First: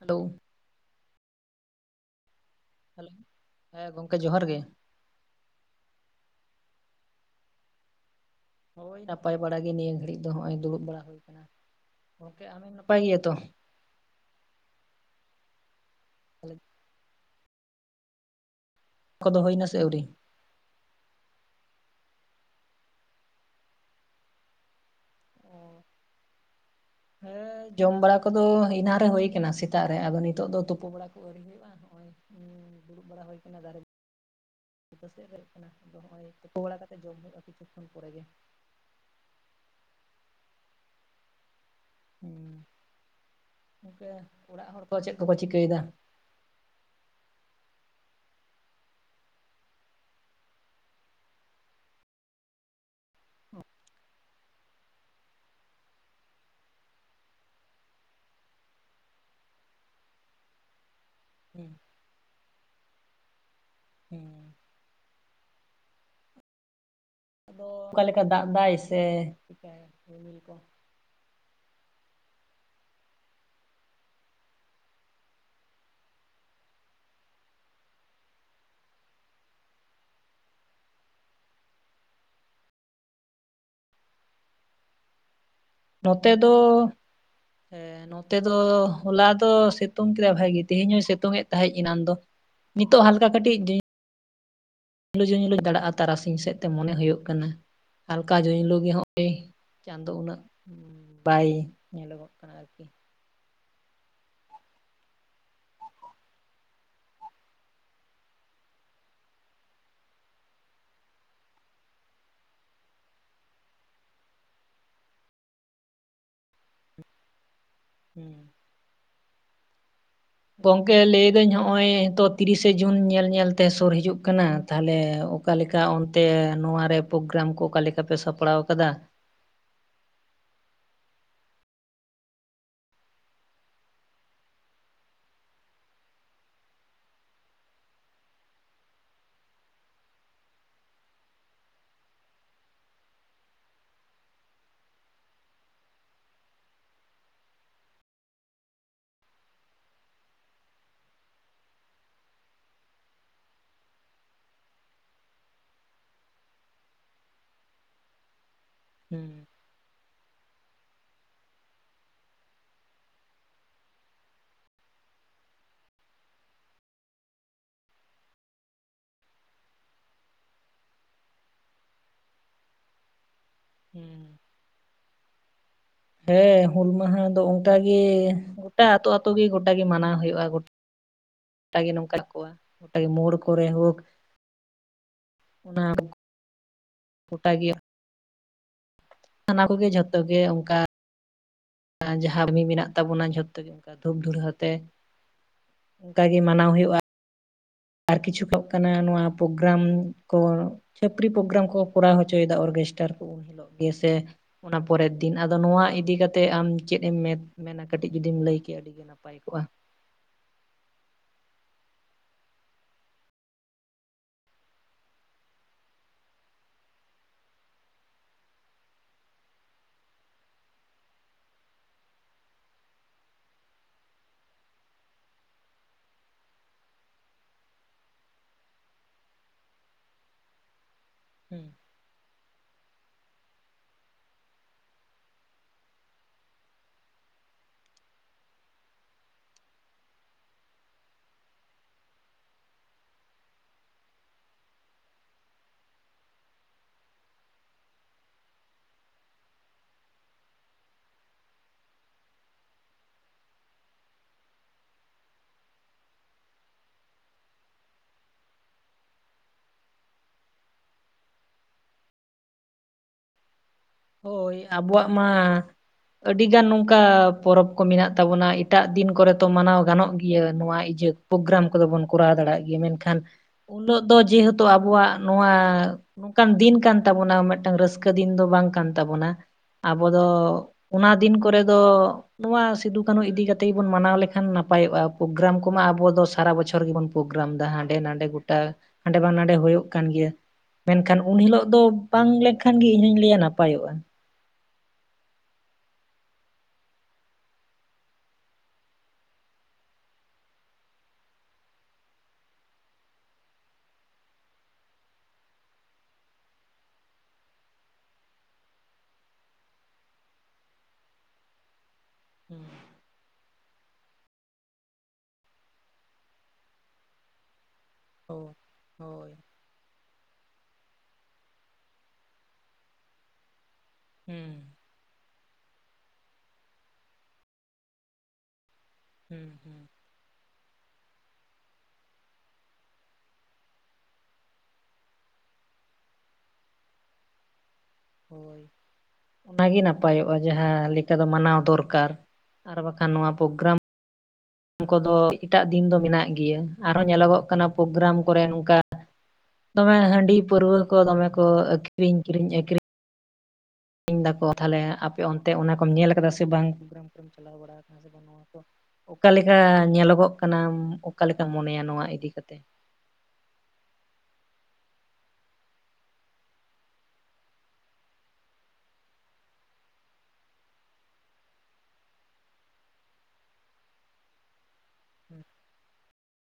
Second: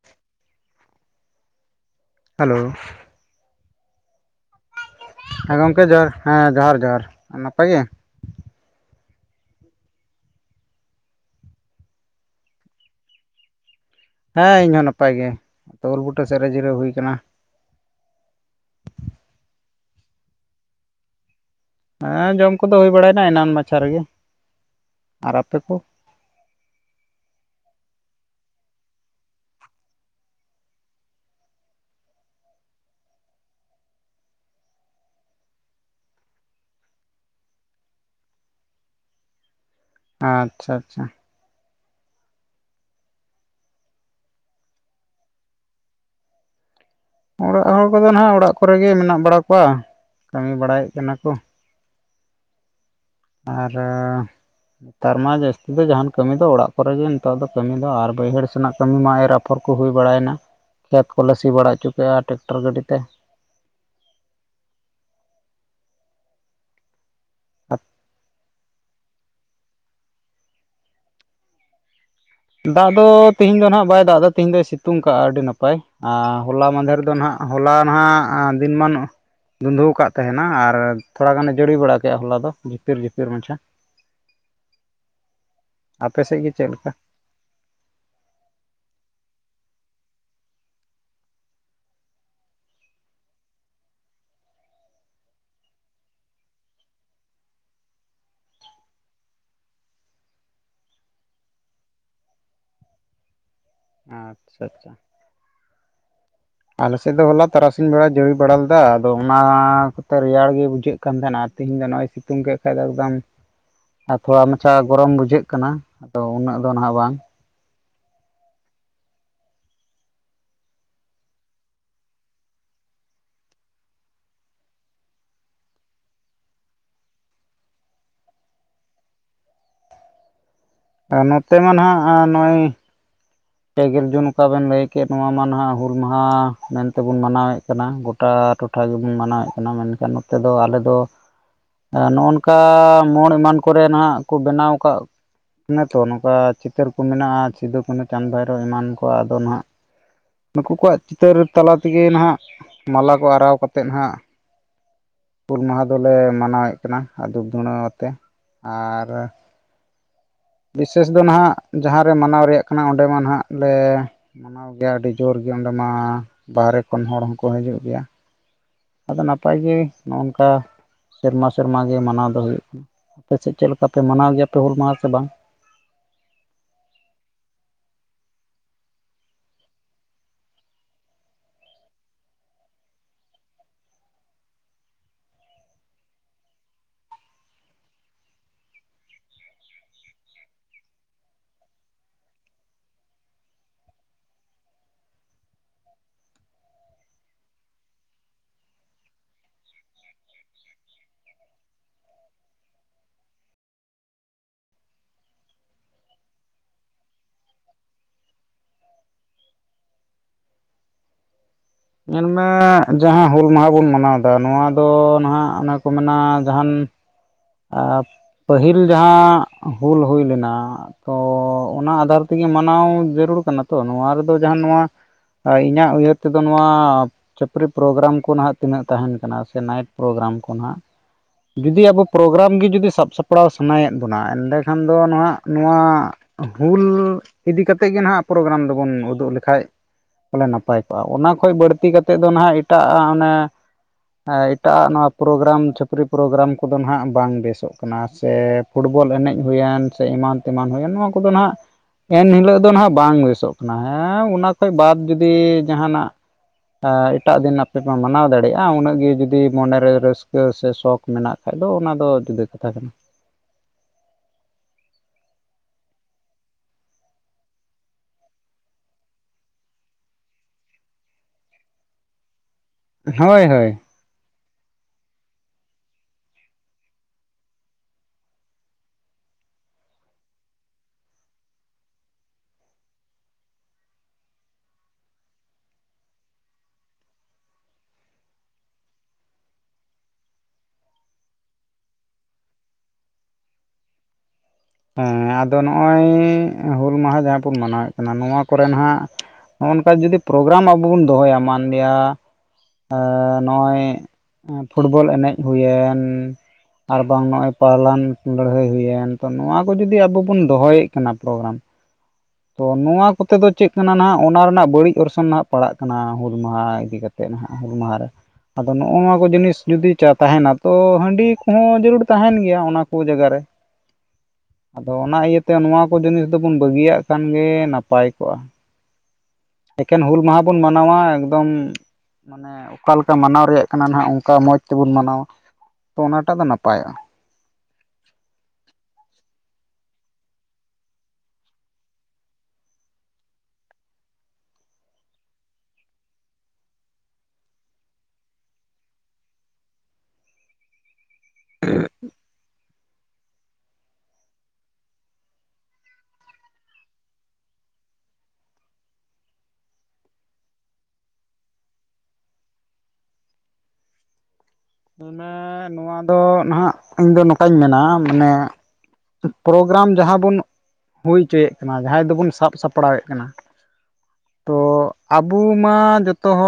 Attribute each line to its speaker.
Speaker 1: Hello,
Speaker 2: hello,
Speaker 1: hello ᱦᱮᱸ ᱜᱚᱝᱠᱮ ᱡᱚᱦᱟᱨ ᱜᱮ᱾
Speaker 2: ᱦᱮᱸ ᱜᱚᱢᱠᱮ ᱡᱚᱦᱟᱨ ᱦᱮᱸ ᱡᱚᱦᱟᱨ ᱡᱚᱦᱟᱨ ᱱᱟᱯᱟᱭ ᱜᱮ?
Speaker 1: ᱦᱳᱭ ᱱᱟᱯᱟᱭ ᱵᱟᱲᱟ ᱜᱮ ᱱᱤᱭᱟᱹ ᱜᱷᱟᱹᱲᱤᱡ ᱫᱚ, ᱱᱚᱜᱼᱚᱭ ᱫᱩᱲᱩᱵ ᱵᱟᱲᱟ ᱦᱩᱭ ᱠᱟᱱᱟ, ᱜᱚᱢᱠᱮ ᱟᱢᱮᱢ ᱱᱟᱯᱟᱭ ᱜᱮᱭᱟ ᱛᱚ?
Speaker 2: ᱦᱮᱸ ᱤᱧᱦᱚ ᱱᱟᱯᱟᱭ ᱜᱮ ᱟᱚ ᱩᱞ ᱵᱩᱴᱟᱹ ᱥᱮᱫ ᱨᱮ ᱡᱤᱨᱟᱹᱣ ᱦᱳᱭ ᱠᱟᱱᱟ?
Speaker 1: ᱠᱚᱫᱚ ᱦᱳᱭ ᱱᱟ ᱥᱮ ᱟᱹᱣᱨᱤ?
Speaker 2: ᱦᱮᱸ ᱡᱚᱢ ᱠᱚᱫᱚ ᱦᱩᱭ ᱵᱟᱲᱟᱭᱮᱱᱟ ᱮᱱᱟᱱ ᱢᱟᱪᱷᱟ ᱨᱮᱜᱮ᱾ ᱟᱨ ᱟᱯᱮ ᱠᱚᱫᱚ?
Speaker 1: ᱦᱮᱸ ᱡᱚᱢ ᱵᱟᱲᱟ ᱠᱚᱫᱚ ᱮᱱᱟᱱ ᱨᱮ ᱦᱩᱭ ᱠᱟᱱᱟ ᱥᱮᱛᱟᱜ ᱨᱮ ᱟᱫᱚ ᱱᱤᱛᱚᱜ ᱫᱚ ᱛᱩᱯᱩ ᱵᱟᱲᱟ ᱠᱚ ᱟᱣᱨᱤ ᱦᱩᱭᱩᱜ, ᱦ [unintelligible] ᱸᱫᱩᱲᱩᱵ ᱵᱟᱲᱟ ᱦᱩᱭ ᱠᱟᱱᱟ [unintelligible] ᱦᱩᱭᱩᱜ ᱠᱟᱱᱟ ᱟᱫᱚ ᱱᱚᱜᱼᱚᱭ ᱛᱩᱯᱩ ᱵᱟᱲᱟ ᱠᱟᱛᱮ ᱡᱚᱢ ᱦᱩᱭᱩᱜᱼᱟ ᱠᱤᱪᱷᱩ ᱠᱷᱚᱱ ᱯᱚᱨᱮ ᱜᱮ᱾
Speaker 2: ᱟᱪᱪᱷᱟ ᱟᱪᱪᱷᱟ,
Speaker 1: ᱦᱮᱸ ᱜᱚᱝᱠᱮ ᱚᱲᱟᱜ ᱦᱚᱲ ᱠᱚ ᱪᱮᱫ ᱠᱚᱠᱚ ᱪᱤᱠᱟᱹᱭ ᱮᱫᱟ?
Speaker 2: ᱚᱲᱟᱜ ᱦᱚᱲ ᱠᱚᱫᱚ ᱱᱟᱦᱟᱜ ᱚᱲᱟᱜ ᱠᱚᱨᱮ ᱜᱮ ᱢᱮᱱᱟᱜ ᱵᱟᱲᱟ ᱠᱚᱣᱟ, ᱠᱟᱹᱢᱤ ᱵᱟᱲᱟᱭᱮᱱᱟ ᱠᱚ᱾ ᱟᱨ ᱱᱮᱛᱟᱨ ᱢᱟ ᱡᱟᱹᱥᱛᱤ ᱫᱚ ᱡᱟᱦᱟᱱ ᱠᱟᱹᱢᱤ ᱫᱚ ᱚᱲᱟᱜ ᱠᱚᱨᱮ ᱜᱮ ᱱᱮᱛᱟᱨ ᱫᱚ ᱠᱟᱹᱢᱤ ᱫᱚ ᱟᱨ ᱵᱟᱹᱭᱦᱟᱹᱲ ᱥᱮᱱᱟᱜ ᱠᱟᱹᱢᱤ ᱢᱟ ᱮᱨ ᱟᱯ ᱯᱷᱚᱨ ᱠᱚ ᱦᱩᱭ ᱵᱟᱲᱟᱭ ᱮᱱᱟ, ᱠᱷᱮᱛ ᱠᱚᱞᱮ ᱥᱤ ᱵᱟᱲᱟ ᱚᱪᱚ ᱠᱮᱫᱼᱟ ᱴᱨᱟᱠᱴᱚᱨ ᱜᱟᱹᱰᱤ ᱛᱮ,
Speaker 1: ᱦᱮᱸ ᱟᱫᱚ ᱚᱠᱟ ᱞᱮᱠᱟ ᱫᱟᱜ ᱫᱟᱭ ᱥᱮ ᱪᱮᱫ ᱞᱮᱠᱟ ᱨᱤᱢᱤᱞ ᱠᱚ?
Speaker 2: ᱫᱟᱜ ᱫᱚ ᱛᱤᱦᱤᱧ ᱫᱚ ᱱᱟᱦᱟᱜ ᱵᱟᱭ ᱫᱟᱜ ᱫᱟ, ᱛᱮᱦᱮᱧ ᱫᱚᱭ ᱥᱤᱛᱩᱝ ᱠᱟᱦᱼᱟ ᱟᱹᱰᱤ ᱱᱟᱯᱟᱭ᱾ ᱟ ᱦᱚᱞᱟ ᱢᱟᱫᱷᱮᱨ ᱨᱮᱫᱚ ᱱᱟᱜ ᱦᱚᱞᱟ ᱱᱟᱦᱟᱜ ᱫᱤᱱᱟᱹᱢᱟᱱ ᱫᱩᱱᱫᱷᱩ ᱟᱠᱟᱫ ᱛᱟᱦᱮᱸᱱᱟ, ᱟᱨ ᱛᱷᱚᱲᱟ ᱜᱟᱱ ᱮ ᱫᱟᱜ ᱡᱟᱹᱲᱤ ᱵᱟᱲᱟ ᱠᱮᱜᱼᱟ ᱦᱚᱞᱟ ᱫᱚ ᱡᱷᱤᱯᱤᱨ ᱡᱷᱤᱯᱤᱨ ᱢᱟᱪᱷᱟ᱾ ᱟᱯᱮ
Speaker 1: ᱱᱚᱛᱮ
Speaker 2: ᱥᱮᱫ ᱜᱮ
Speaker 1: ᱫᱚ
Speaker 2: ᱪᱮᱫ ᱞᱮᱠᱟ
Speaker 1: ᱮ ᱱᱚᱛᱮ ᱫᱚ ᱦᱚᱞᱟ ᱫᱚ ᱥᱤᱛᱩᱝ ᱠᱮᱫᱟᱭ ᱵᱷᱟᱜᱤ ᱜᱮ ᱛᱮᱦᱮᱧ ᱦᱳᱭ ᱥᱤᱛᱩᱝ ᱮᱫ ᱛᱟᱦᱮᱸᱜ ᱮᱱᱟᱝ ᱫᱚ, ᱱᱤᱛᱚᱜ ᱦᱟᱞᱠᱟ ᱠᱟᱹᱴᱤᱡ ᱡᱩᱧᱞᱩ ᱡᱩᱧᱞᱩ ᱫᱟᱲᱟᱜᱼᱟ ᱛᱟᱨᱟᱥᱤᱧ ᱥᱮᱫ ᱛᱮ ᱢᱚᱱᱮ ᱦᱩᱭᱩᱜ ᱠᱟᱱᱟ, ᱦᱟᱞᱠᱟ ᱡᱩᱧᱞᱩ ᱜᱮ ᱱᱚᱜᱼᱚᱭ ᱪᱟᱸᱫᱚ ᱩᱱᱟᱹᱜ ᱵᱟᱭ ᱧᱮᱞᱚᱜᱼᱚᱜ ᱠᱟᱱᱟ ᱟᱨᱠᱤ ᱾
Speaker 2: ᱟᱪᱪᱷᱟ ᱟᱪᱪᱷᱟ, ᱟᱞᱮ ᱥᱮᱫ ᱫᱚ ᱦᱚᱞᱟ ᱛᱟᱨᱟᱥᱤᱧ ᱵᱮᱲᱟᱭ ᱡᱟᱹᱲᱤ ᱵᱟᱲᱟ ᱞᱮᱫᱟ ᱟᱫᱚ ᱚᱱᱟᱛᱮ ᱨᱮᱭᱟᱲ ᱜᱮ ᱵᱩᱡᱷᱟᱹᱜ ᱠᱟᱱ ᱛᱟᱦᱮᱸᱱᱟ ᱛᱮᱦᱮᱧ ᱫᱚ ᱱᱚᱜᱼᱚᱭ ᱥᱤᱛᱩᱝ ᱠᱮᱫ ᱠᱷᱟᱱ ᱫᱚ ᱮᱠᱫᱚᱢ ᱟᱨ ᱛᱷᱚᱲᱟ ᱢᱟᱪᱷᱟ ᱜᱚᱨᱚᱢ ᱵᱩᱡᱷᱟᱹᱜ ᱠᱟᱱᱟ ᱟᱫᱚ ᱩᱱᱟᱹᱜ ᱫᱚ ᱱᱟᱦᱟᱜ ᱵᱟᱝ᱾
Speaker 1: ᱦᱩᱸ, ᱜᱚᱝᱠᱮ ᱞᱟᱹᱭ ᱮᱫᱟᱹᱧ ᱱᱚᱜᱼᱚᱭ ᱱᱤᱛᱚᱜ ᱛᱤᱨᱤᱥ ᱮ ᱡᱩᱱ ᱧᱮᱞ ᱧᱮᱞ ᱛᱮ ᱥᱩᱨ ᱦᱤᱡᱩᱜ ᱠᱟᱱᱟ ᱛᱟᱦᱚᱞᱮ ᱚᱠᱟ ᱞᱮᱠᱟ ᱚᱱᱛᱮ ᱱᱚᱣᱟ ᱨᱮ ᱯᱨᱳᱜᱨᱟᱢ ᱠᱚ ᱚᱠᱟ ᱞᱮᱠᱟ ᱯᱮ ᱥᱟᱯᱲᱟᱣ ᱟᱠᱟᱫᱟ?
Speaker 2: ᱟᱨ ᱱᱚᱛᱮ ᱢᱟ ᱱᱟᱦᱟᱜ ᱱᱚᱜᱼᱚᱭ ᱯᱮ ᱜᱮᱞ ᱡᱩᱱ ᱚᱠᱟ ᱵᱮᱱ ᱞᱟᱹᱭ ᱠᱮᱫ, ᱱᱚᱣᱟ ᱢᱟ ᱱᱟᱦᱟᱜ ᱦᱩᱞ ᱢᱟᱦᱟ ᱢᱮᱱ ᱛᱮᱵᱚᱱ ᱢᱟᱱᱟᱣᱮᱫ ᱠᱟᱱᱟ, ᱜᱚᱴ ᱚ ᱴᱚᱴᱷᱟ ᱜᱮᱵᱚᱱ ᱢᱟᱱᱟᱣᱮᱫ ᱠᱟᱱᱟ ᱢᱮᱱᱠᱷᱟᱱ ᱱᱚᱛᱮ ᱫᱚ ᱟᱞᱮ ᱫᱚ ᱱᱚᱜᱼ ᱱᱚᱝᱠᱟ ᱢᱳᱬ ᱮᱢᱟᱱ ᱠᱚᱨᱮ ᱱᱟᱦᱟᱜ ᱠᱚ ᱵᱮᱱᱟᱣ ᱟᱠᱟᱫ ᱚᱱᱮ ᱛᱚ ᱱᱚᱝᱠᱟ ᱪᱤᱛᱟᱹᱨ ᱠᱚ ᱢᱮᱱᱟᱜᱼᱟ ᱥᱤᱫᱩ ᱠᱟᱹᱱᱦᱩ ᱪᱟᱸᱫᱽ ᱵᱷᱟᱭᱨᱳ ᱮᱢᱟᱱ ᱠᱚ ᱟᱫᱚ ᱱᱟᱜ ᱱᱩᱠᱩ ᱠᱚᱣᱟᱜ ᱪᱤᱛᱟᱹᱨ ᱛᱟᱞᱟ ᱛᱮᱜᱮ ᱱᱟᱦᱟᱜ ᱢᱟᱞᱟ ᱠᱚ ᱟᱨᱟᱣ ᱠᱟᱛᱮᱫ ᱱᱟᱦᱟᱜ ᱦᱩᱞ ᱢᱟᱦᱟ ᱫᱚᱞᱮ ᱢᱟᱱᱟᱣᱮᱫ ᱠᱟᱱᱟ ᱫᱩᱯ ᱫᱷᱩᱲᱟᱹᱣ ᱟᱛᱮ ᱟᱨ
Speaker 1: ᱦᱩᱸ
Speaker 2: ᱵᱤᱥᱮᱥ ᱫᱚ ᱱᱟᱦᱟᱜ ᱡᱟᱦᱟᱸᱨᱮ ᱢᱟᱱᱟᱣ ᱨᱮᱭᱟᱜ ᱠᱟᱱᱟ ᱚᱸᱰᱮ ᱢᱟ ᱱᱟᱦᱟᱜ ᱞᱮ ᱢᱟᱱᱟᱣ ᱜᱮᱭᱟ ᱟᱹᱰᱤ ᱡᱳᱨᱜᱮ ᱚᱸᱰᱮᱢᱟ ᱵᱟᱦᱨᱮ ᱠᱷᱚᱱ ᱦᱚᱲ ᱦᱚᱸᱠᱚ ᱦᱤᱡᱩᱜ ᱜᱮᱭᱟ᱾ ᱟᱫᱚ ᱱᱟᱯᱟᱭ ᱜᱮ ᱱᱚᱜ ᱱᱚᱝᱠᱟ ᱥᱮᱨᱢᱟ ᱥᱮᱨᱢᱟ ᱜᱮ ᱢᱟᱱᱟᱣ ᱫᱚ ᱦᱩᱭᱩᱜ ᱠᱟᱱᱟ᱾ ᱟᱯᱮ ᱥᱮᱫ ᱪᱮᱫ ᱞᱮᱠᱟ ᱯᱮ
Speaker 1: ᱦᱩᱸ
Speaker 2: ᱢᱟᱱᱟᱣ ᱜᱮᱭᱟ ᱦᱩᱞ ᱢᱟᱦᱟ ᱥᱮ ᱵᱟᱝ?
Speaker 1: ᱦᱮᱸ, ᱦᱩᱞ ᱢᱟᱦᱟ ᱫᱚ ᱚᱱᱠᱟᱜ ᱜᱮ ᱜᱚᱴᱟ ᱟᱛᱩ ᱟᱛᱩ ᱜᱮ ᱜᱚᱴᱟ ᱜᱮ ᱢᱟᱱᱟᱣ ᱦᱩᱭᱩᱜᱼᱟ, ᱜᱚᱴᱟᱜᱮ ᱱᱚᱝᱠᱟ ᱠᱟᱠᱩᱣᱟ [unintelligible] ᱜᱚᱴᱟ ᱜᱮ ᱢᱳᱲ ᱠᱚᱨᱮ ᱦᱳᱠᱼᱼ ᱚᱱᱟ ᱜᱚᱴᱟ ᱜᱮᱭᱟ [inaudible] ᱚᱱᱟ‌ ᱠᱚᱜᱮ ᱡᱷᱚᱛᱚ ᱜᱮ ᱚᱱᱠᱟ ᱡᱟᱦᱟᱸ ᱟᱨᱢᱤ ᱢᱮᱱᱟᱜ ᱛᱟᱵᱚᱱᱟ ᱡᱷᱚᱛᱚ ᱜᱮ ᱚᱱᱠᱟ ᱫᱷᱩᱯ ᱫᱷᱩᱲᱟᱹᱣ ᱟᱛᱮᱼᱼ ᱚᱱᱠᱟᱟᱜ ᱜᱮ ᱢᱟᱱᱟᱣ ᱦᱩᱭᱩᱜᱼᱟ᱾ ᱟᱨ ᱠᱤᱪᱷᱩ ᱠᱟᱱᱟ ᱱᱚᱣᱟ ᱯᱨᱳᱜᱨᱟᱢ ᱠᱚᱼᱼ ᱪᱷᱟᱯᱨᱤ ᱯᱨᱳᱜᱨᱟᱢ ᱠᱚ ᱠᱚᱨᱟᱣ ᱦᱚᱪᱚᱭ ᱮᱫᱟ ᱚᱨᱜᱮᱥᱴᱟᱨ ᱠᱚ ᱜᱮ ᱥᱮ ᱚᱱᱟ ᱯᱚᱨᱮᱨ ᱫᱤᱱ, ᱟᱫᱚ ᱱᱚᱣᱟ ᱤᱫᱤ ᱠᱟᱛᱮ ᱟᱢ ᱪᱮᱫ ᱮᱢ ᱢᱮᱱ ᱢᱮᱱᱟ, ᱠᱟᱹᱴᱤᱡ ᱡᱚᱫᱤᱢ ᱞᱟᱹᱭ ᱠᱮᱭᱟ ᱟᱹᱰᱤ ᱜᱮ ᱱᱟᱯᱟᱭ ᱠᱚᱜᱼᱟ?
Speaker 2: ᱧᱮᱞ ᱢᱮ ᱡᱟᱦᱟᱸ ᱦᱩᱞ ᱢᱟᱦᱟ ᱵᱚᱱ ᱢᱟᱱᱟᱣ ᱮᱫᱟ, ᱱᱚᱣᱟ ᱫᱚ ᱱᱟᱦᱟᱜ ᱚᱱᱮ ᱠᱚ ᱢᱮᱱᱟ ᱡᱟᱦᱟᱱ ᱮ ᱯᱟᱹᱦᱤᱞ ᱡᱟᱦᱟᱸ ᱦᱩᱞ ᱦᱩᱭ ᱞᱮᱱᱟ, ᱛᱚ ᱚᱱᱟ ᱟᱫᱷᱟᱨ ᱛᱮᱜᱮ ᱢᱟᱱᱟᱣ ᱡᱟᱹᱨᱩᱲ ᱠᱟᱱᱟ ᱛᱚ ᱱᱚᱣᱟ ᱨᱮᱫᱚ ᱡᱟᱦᱟᱸ ᱱᱚᱣᱟ ᱟᱨ ᱤᱧᱟᱹᱜ ᱩᱭᱦᱟᱹᱨ ᱛᱮᱫᱚ ᱱᱚᱣᱟ ᱪᱟᱹᱯᱨᱤ ᱯᱨᱳᱜᱨᱟᱢ ᱠᱚ ᱱᱟ-ᱦᱟᱸᱜ ᱛᱤᱱᱟᱹᱜ ᱛᱟᱦᱮᱱ ᱠᱟᱱᱟ ᱥᱮ ᱱᱟᱭᱤᱴ ᱯᱨᱳᱜᱨᱟᱢ ᱠᱚ ᱦᱟᱸᱜ ᱡᱩᱫᱤ ᱟᱵᱚ ᱯᱨᱳᱜᱨᱟᱢ ᱜᱮ ᱡᱩᱫᱤ ᱥᱟᱵ ᱥᱟᱯᱲᱟᱣ ᱥᱟᱱᱟᱭᱮᱫ ᱵᱚᱱᱟ ᱮᱸᱰᱮ ᱠᱷᱟᱱ ᱫᱚ ᱱᱷᱟᱜ ᱱᱚᱣᱟ ᱦᱩᱞ ᱤᱫᱤ ᱠᱟᱛᱮ ᱜᱮ ᱱᱷᱟᱜ ᱯᱨᱳᱜᱨᱟᱢ ᱫᱚ ᱵᱚᱱ ᱩᱫᱩᱜ ᱞᱮᱠᱷᱟᱡ ᱵᱚᱞᱮ ᱱᱟᱯᱟᱭ ᱠᱚᱜ-ᱟ ᱚᱱᱟ ᱠᱷᱚᱡ ᱵᱟᱹᱲᱛᱤ ᱠᱟᱛᱮ ᱫᱚ ᱱᱷᱟᱜ ᱮᱴᱟᱜ ᱚᱱᱮ ᱦᱮᱸ ᱮᱴᱟᱜ-ᱟᱜ ᱱᱚᱣᱟ ᱯᱨᱳᱜᱨᱟᱢ ᱪᱷᱟᱹᱯᱨᱤ ᱯᱨᱳᱜᱨᱟᱢ ᱠᱚ ᱫᱚ ᱫᱚ ᱱᱷᱟᱜ ᱵᱟᱝ ᱵᱮᱥᱚᱜ ᱠᱟᱱᱟ ᱥᱮ ᱯᱷᱩᱴᱵᱚᱞ ᱮᱱᱮᱡ ᱦᱩᱭ ᱮᱱ ᱥᱮ ᱮᱢᱟᱱ ᱛᱮᱢᱟᱱ ᱦᱩᱭ ᱮᱱ ᱱᱚᱣᱟ ᱠᱚᱫᱚ ᱱᱷᱟᱜ ᱮᱱ ᱦᱤᱞᱳᱜ ᱫᱚ ᱱᱷᱟᱜ ᱵᱟᱝ ᱵᱮᱥᱚᱜ ᱠᱟᱱᱟ ᱦᱮᱸ ᱚᱱᱟ ᱠᱷᱚᱡ ᱵᱟᱫ ᱡᱩᱫᱤ ᱡᱟᱦᱟᱸᱱᱟᱜ ᱮ ᱮᱴᱟᱜ ᱫᱤᱱ ᱟᱯᱮ ᱯᱮ ᱢᱟᱱᱟᱣ ᱫᱟᱲᱮᱭᱟᱜ-ᱟ ᱩᱱᱟᱹᱜ ᱜᱮ ᱡᱩᱫᱤ ᱢᱚᱱᱮ ᱨᱮ ᱨᱟᱹᱥᱠᱟᱹ ᱥᱮ ᱥᱚᱠ ᱢᱮᱱᱟᱜ ᱟᱫᱚ ᱚᱱᱟ ᱫᱚ ᱡᱩᱫᱟᱹ ᱠᱟᱛᱷᱟ ᱠᱟᱱᱟ
Speaker 1: ᱦᱳᱭ ᱟᱵᱚᱣᱟᱜ ᱢᱟ ᱟᱹᱰᱤ ᱜᱟᱱ ᱱᱚᱝᱠᱟ ᱯᱚᱨᱚᱵᱽ ᱠᱚ ᱢᱮᱱᱟᱜ ᱛᱟᱵᱚᱱᱟ ᱮᱴᱟᱜ ᱫᱤᱱ ᱠᱚ ᱨᱮ ᱛᱚ ᱢᱟᱱᱟᱣ ᱜᱟᱱᱚᱜ ᱜᱮᱭᱟ ᱱᱚᱣᱟ ᱤᱭᱟᱹ ᱯᱨᱳᱜᱨᱟᱢ ᱠᱚ ᱫᱚ ᱵᱚᱱ ᱠᱚᱨᱟᱣ ᱫᱟᱲᱮᱭᱟᱜ ᱜᱮᱭᱟ ᱢᱮᱱᱠᱷᱟᱱ
Speaker 2: ᱦᱳᱭ ᱦᱳᱭ
Speaker 1: ᱩᱱᱟᱹᱜ ᱫᱚ ᱡᱮᱦᱮᱛᱩ ᱟᱵᱚᱣᱟᱜ ᱱᱚᱣᱟ ᱱᱚᱝᱠᱟᱱ ᱫᱤᱱ ᱠᱟᱱ ᱛᱟᱵᱚᱱᱟ ᱢᱤᱫᱴᱟᱝ ᱨᱟᱹᱥᱠᱟᱹ ᱫᱤᱱ ᱫᱚ ᱵᱟᱝ ᱠᱟᱱ ᱛᱟᱵᱚᱱᱟ ᱟᱵᱚ ᱫᱚ ᱚᱱᱟ ᱫᱤᱱ ᱠᱚᱨᱮ ᱫᱚ ᱱᱚᱣᱟ ᱥᱤᱫᱩ ᱠᱟᱹᱱᱦᱩ ᱤᱫᱤ ᱠᱟᱛᱮ ᱜᱮᱵᱚᱱ ᱢᱟᱱᱟᱣ ᱞᱮᱠᱷᱟᱱ ᱱᱟᱯᱟᱭᱚᱜ-ᱟ ᱯᱨᱳᱜᱨᱟᱢ ᱠᱚᱢᱟ ᱟᱵᱚ ᱥᱟᱨ ᱵᱚᱪᱷᱚᱨ ᱜᱮᱵᱚᱱ ᱯᱨᱳᱜᱨᱟᱢ ᱮᱫᱟ ᱦᱟᱸᱰᱮ ᱱᱟᱰᱮ ᱜᱚᱴᱟ ᱦᱟᱸᱰᱮ ᱵᱟᱝ ᱱᱟᱰᱮ ᱦᱩᱭᱩᱜ ᱠᱟᱱ ᱜᱮᱭᱟ ᱢᱮᱱᱠᱷᱟᱱ ᱩᱱ ᱦᱤᱞᱚᱜ ᱫᱚ ᱵᱟᱝ ᱞᱮᱱᱠᱷᱟᱱ ᱜᱮ ᱤᱧ ᱦᱩᱧ ᱞᱟᱹᱭᱟ ᱱᱟᱯᱟᱭᱚᱜ-ᱟ
Speaker 2: ᱦᱮᱸ ᱟᱫᱚ ᱱᱚᱜ-ᱚᱭ ᱦᱩᱞ ᱢᱟᱦᱟ ᱡᱟᱦᱟᱸ ᱵᱚᱱ ᱢᱟᱱᱟᱣᱮᱫ ᱠᱟᱱᱟ ᱱᱚᱣᱟ ᱠᱚᱨᱮ ᱱᱟᱜ ᱱᱚᱜ-ᱚ ᱱᱚᱝᱠᱟ ᱡᱩᱫᱤ ᱯᱨᱳᱜᱨᱟᱢ ᱟᱵᱚ ᱵᱚᱱ ᱫᱚᱦᱚᱭᱟ ᱢᱟᱱᱞᱤᱭᱟ ᱱᱚᱜ-ᱚᱭ ᱯᱷᱩᱴᱵᱚᱞ ᱮᱱᱮᱡ ᱦᱩᱭᱮᱱ ᱟᱨ ᱵᱟᱝ ᱱᱚᱜ-ᱚᱭ ᱯᱟᱣᱞᱟᱱ ᱞᱟᱹᱲᱦᱟᱹᱭ ᱦᱩᱭ ᱮᱱ ᱛᱚ ᱱᱚᱣᱟ ᱠᱚ ᱡᱩᱫᱤ ᱟᱵᱚ ᱵᱚᱱ ᱫᱚᱦᱚᱭᱮᱫ ᱠᱟᱱᱟ ᱯᱨᱳᱜᱨᱟᱢ ᱛᱚ ᱱᱚᱣᱟ ᱠᱚᱛᱮ ᱫᱚ ᱪᱮᱫ ᱠᱟᱱᱟ ᱱᱟᱦᱟᱜ ᱚᱱᱟ ᱨᱮᱱᱟᱜ ᱵᱟᱹᱲᱤᱡ ᱚᱨᱥᱚᱝ ᱱᱟᱦᱟᱜ ᱯᱟᱲᱟᱜ ᱠᱟᱱᱟ ᱦᱩᱞ ᱢᱟᱦᱟ ᱤᱫᱤ ᱠᱟᱛᱮ ᱱᱷᱟᱜ ᱦᱩᱞ ᱢᱟᱦᱟ ᱨᱮ
Speaker 1: ᱦᱳᱭ
Speaker 2: ᱟᱫᱚ ᱱᱚᱜ-ᱚ ᱱᱚᱣᱟ ᱠᱚ
Speaker 1: ᱦᱳᱭ
Speaker 2: ᱡᱤᱱᱤᱥ ᱡᱩᱫᱤ ᱪᱟ ᱛᱟᱦᱮᱱᱟ ᱛᱚ ᱦᱟᱺᱰᱤ ᱠᱚᱦᱚᱸ ᱡᱟᱹᱨᱩᱲ ᱛᱟᱦᱮᱱ ᱜᱮᱭᱟ ᱚᱱᱟ ᱠᱚ ᱡᱟᱭᱜᱟ ᱨᱮ
Speaker 1: ᱦᱩᱸ
Speaker 2: ᱟᱫᱚ ᱚᱱᱟ ᱤᱭᱟᱹ ᱛᱮ ᱱᱚᱣᱟ ᱠᱚ ᱡᱤᱱᱤᱥ ᱫᱚ ᱵᱚᱱ ᱵᱟᱹᱜᱤᱭᱟᱜ ᱠᱷᱟᱱ ᱜᱮ ᱱᱟᱯᱟᱭ ᱠᱚᱜ-ᱟ
Speaker 1: ᱦᱩᱸ ᱦᱩᱸ
Speaker 2: ᱮᱠᱮᱱ ᱦᱩᱞ ᱢᱟᱦᱟ ᱵᱚᱱ ᱢᱟᱱᱟᱣᱟ ᱮᱠᱫᱚᱢ ᱢᱟᱱᱮ ᱚᱠᱟ ᱞᱮᱠᱟ ᱢᱟᱱᱟᱣ ᱨᱮᱭᱟᱜ ᱠᱟᱱᱟ ᱱᱷᱟᱜ ᱚᱱᱠᱟ ᱢᱚᱡᱽ ᱛᱮᱵᱚᱱ ᱢᱟᱱᱟᱣᱟ ᱛᱚ ᱚᱱᱟ ᱴᱟᱜ ᱫᱚ ᱱᱟᱯᱟᱭᱚᱜᱼᱟ
Speaker 1: ᱦᱚᱭ ᱚᱱᱟ ᱜᱮ ᱱᱟᱯᱟᱭᱚᱜᱼᱟ ᱡᱟᱦᱟᱸ ᱞᱮᱠᱟ ᱫᱚ ᱢᱟᱱᱟᱣ ᱫᱚᱨᱠᱟᱨ ᱟᱨ ᱵᱟᱠᱷᱟᱱ ᱱᱚᱣᱟ ᱯᱨᱳᱜᱨᱟ ᱠᱚ ᱫᱚ ᱮᱴᱟᱜ ᱫᱤᱱ ᱫᱚ ᱢᱮᱱᱟᱜ ᱜᱮᱭᱟ ᱟᱨᱦᱚᱸ ᱧᱮᱞᱚᱜᱚᱜ ᱠᱟᱱᱟ ᱯᱨᱳᱜᱨᱟᱢ ᱠᱚ ᱨᱮ ᱱᱚᱝᱠᱟ ᱫᱚᱢᱮ ᱦᱟᱺᱰᱤ ᱯᱟᱹᱨᱣᱟᱹ ᱠᱚ ᱫᱚᱢᱮ ᱠᱚ ᱟᱹᱠᱷᱨᱤᱧ ᱠᱤᱨᱤᱧ ᱟᱹᱠᱷᱨᱤᱧ ᱮᱫᱟ ᱠᱚ ᱛᱟᱦᱚᱞᱮ ᱟᱯᱮ ᱚᱱᱛᱮ ᱚᱱᱟ ᱠᱚᱢ ᱧᱮᱞ ᱟᱠᱟᱫᱟ ᱥᱮ ᱵᱟᱝ ᱯᱨᱳᱜᱨᱟᱢ ᱠᱚᱨᱮᱢ ᱪᱟᱞᱟᱣ ᱵᱟᱲᱟ ᱟᱠᱟᱱᱟ ᱚᱠᱟ ᱞᱮᱠᱟ ᱧᱮᱞᱚᱜᱚᱜ ᱠᱟᱱᱟ ᱚᱠᱟ ᱞᱮᱠᱟᱢ ᱢᱚᱱᱮᱭᱟ ᱱᱚᱣᱟ ᱤᱫᱤ ᱠᱟᱛᱮ?
Speaker 2: ᱢᱮᱱᱢᱮ ᱱᱚᱣᱟ ᱫᱚ ᱱᱷᱟᱜ ᱤᱧ ᱫᱚ ᱱᱚᱠᱟᱧ ᱢᱮᱱᱟ ᱢᱟᱱᱮ ᱯᱨᱳᱜᱨᱟᱢ ᱡᱟᱦᱟᱸ ᱵᱚᱱ ᱦᱩᱭ ᱚᱪᱚᱭᱮᱜ ᱠᱟᱱᱟ ᱡᱟᱦᱟᱸᱭ ᱫᱚᱵᱚᱱ ᱥᱟᱵ ᱥᱟᱯᱲᱟᱣᱮᱫ ᱠᱟᱱᱟ
Speaker 1: [inaudible]
Speaker 2: ᱟᱵᱩ ᱢᱟ ᱡᱷᱚᱛᱚ ᱦᱚᱲ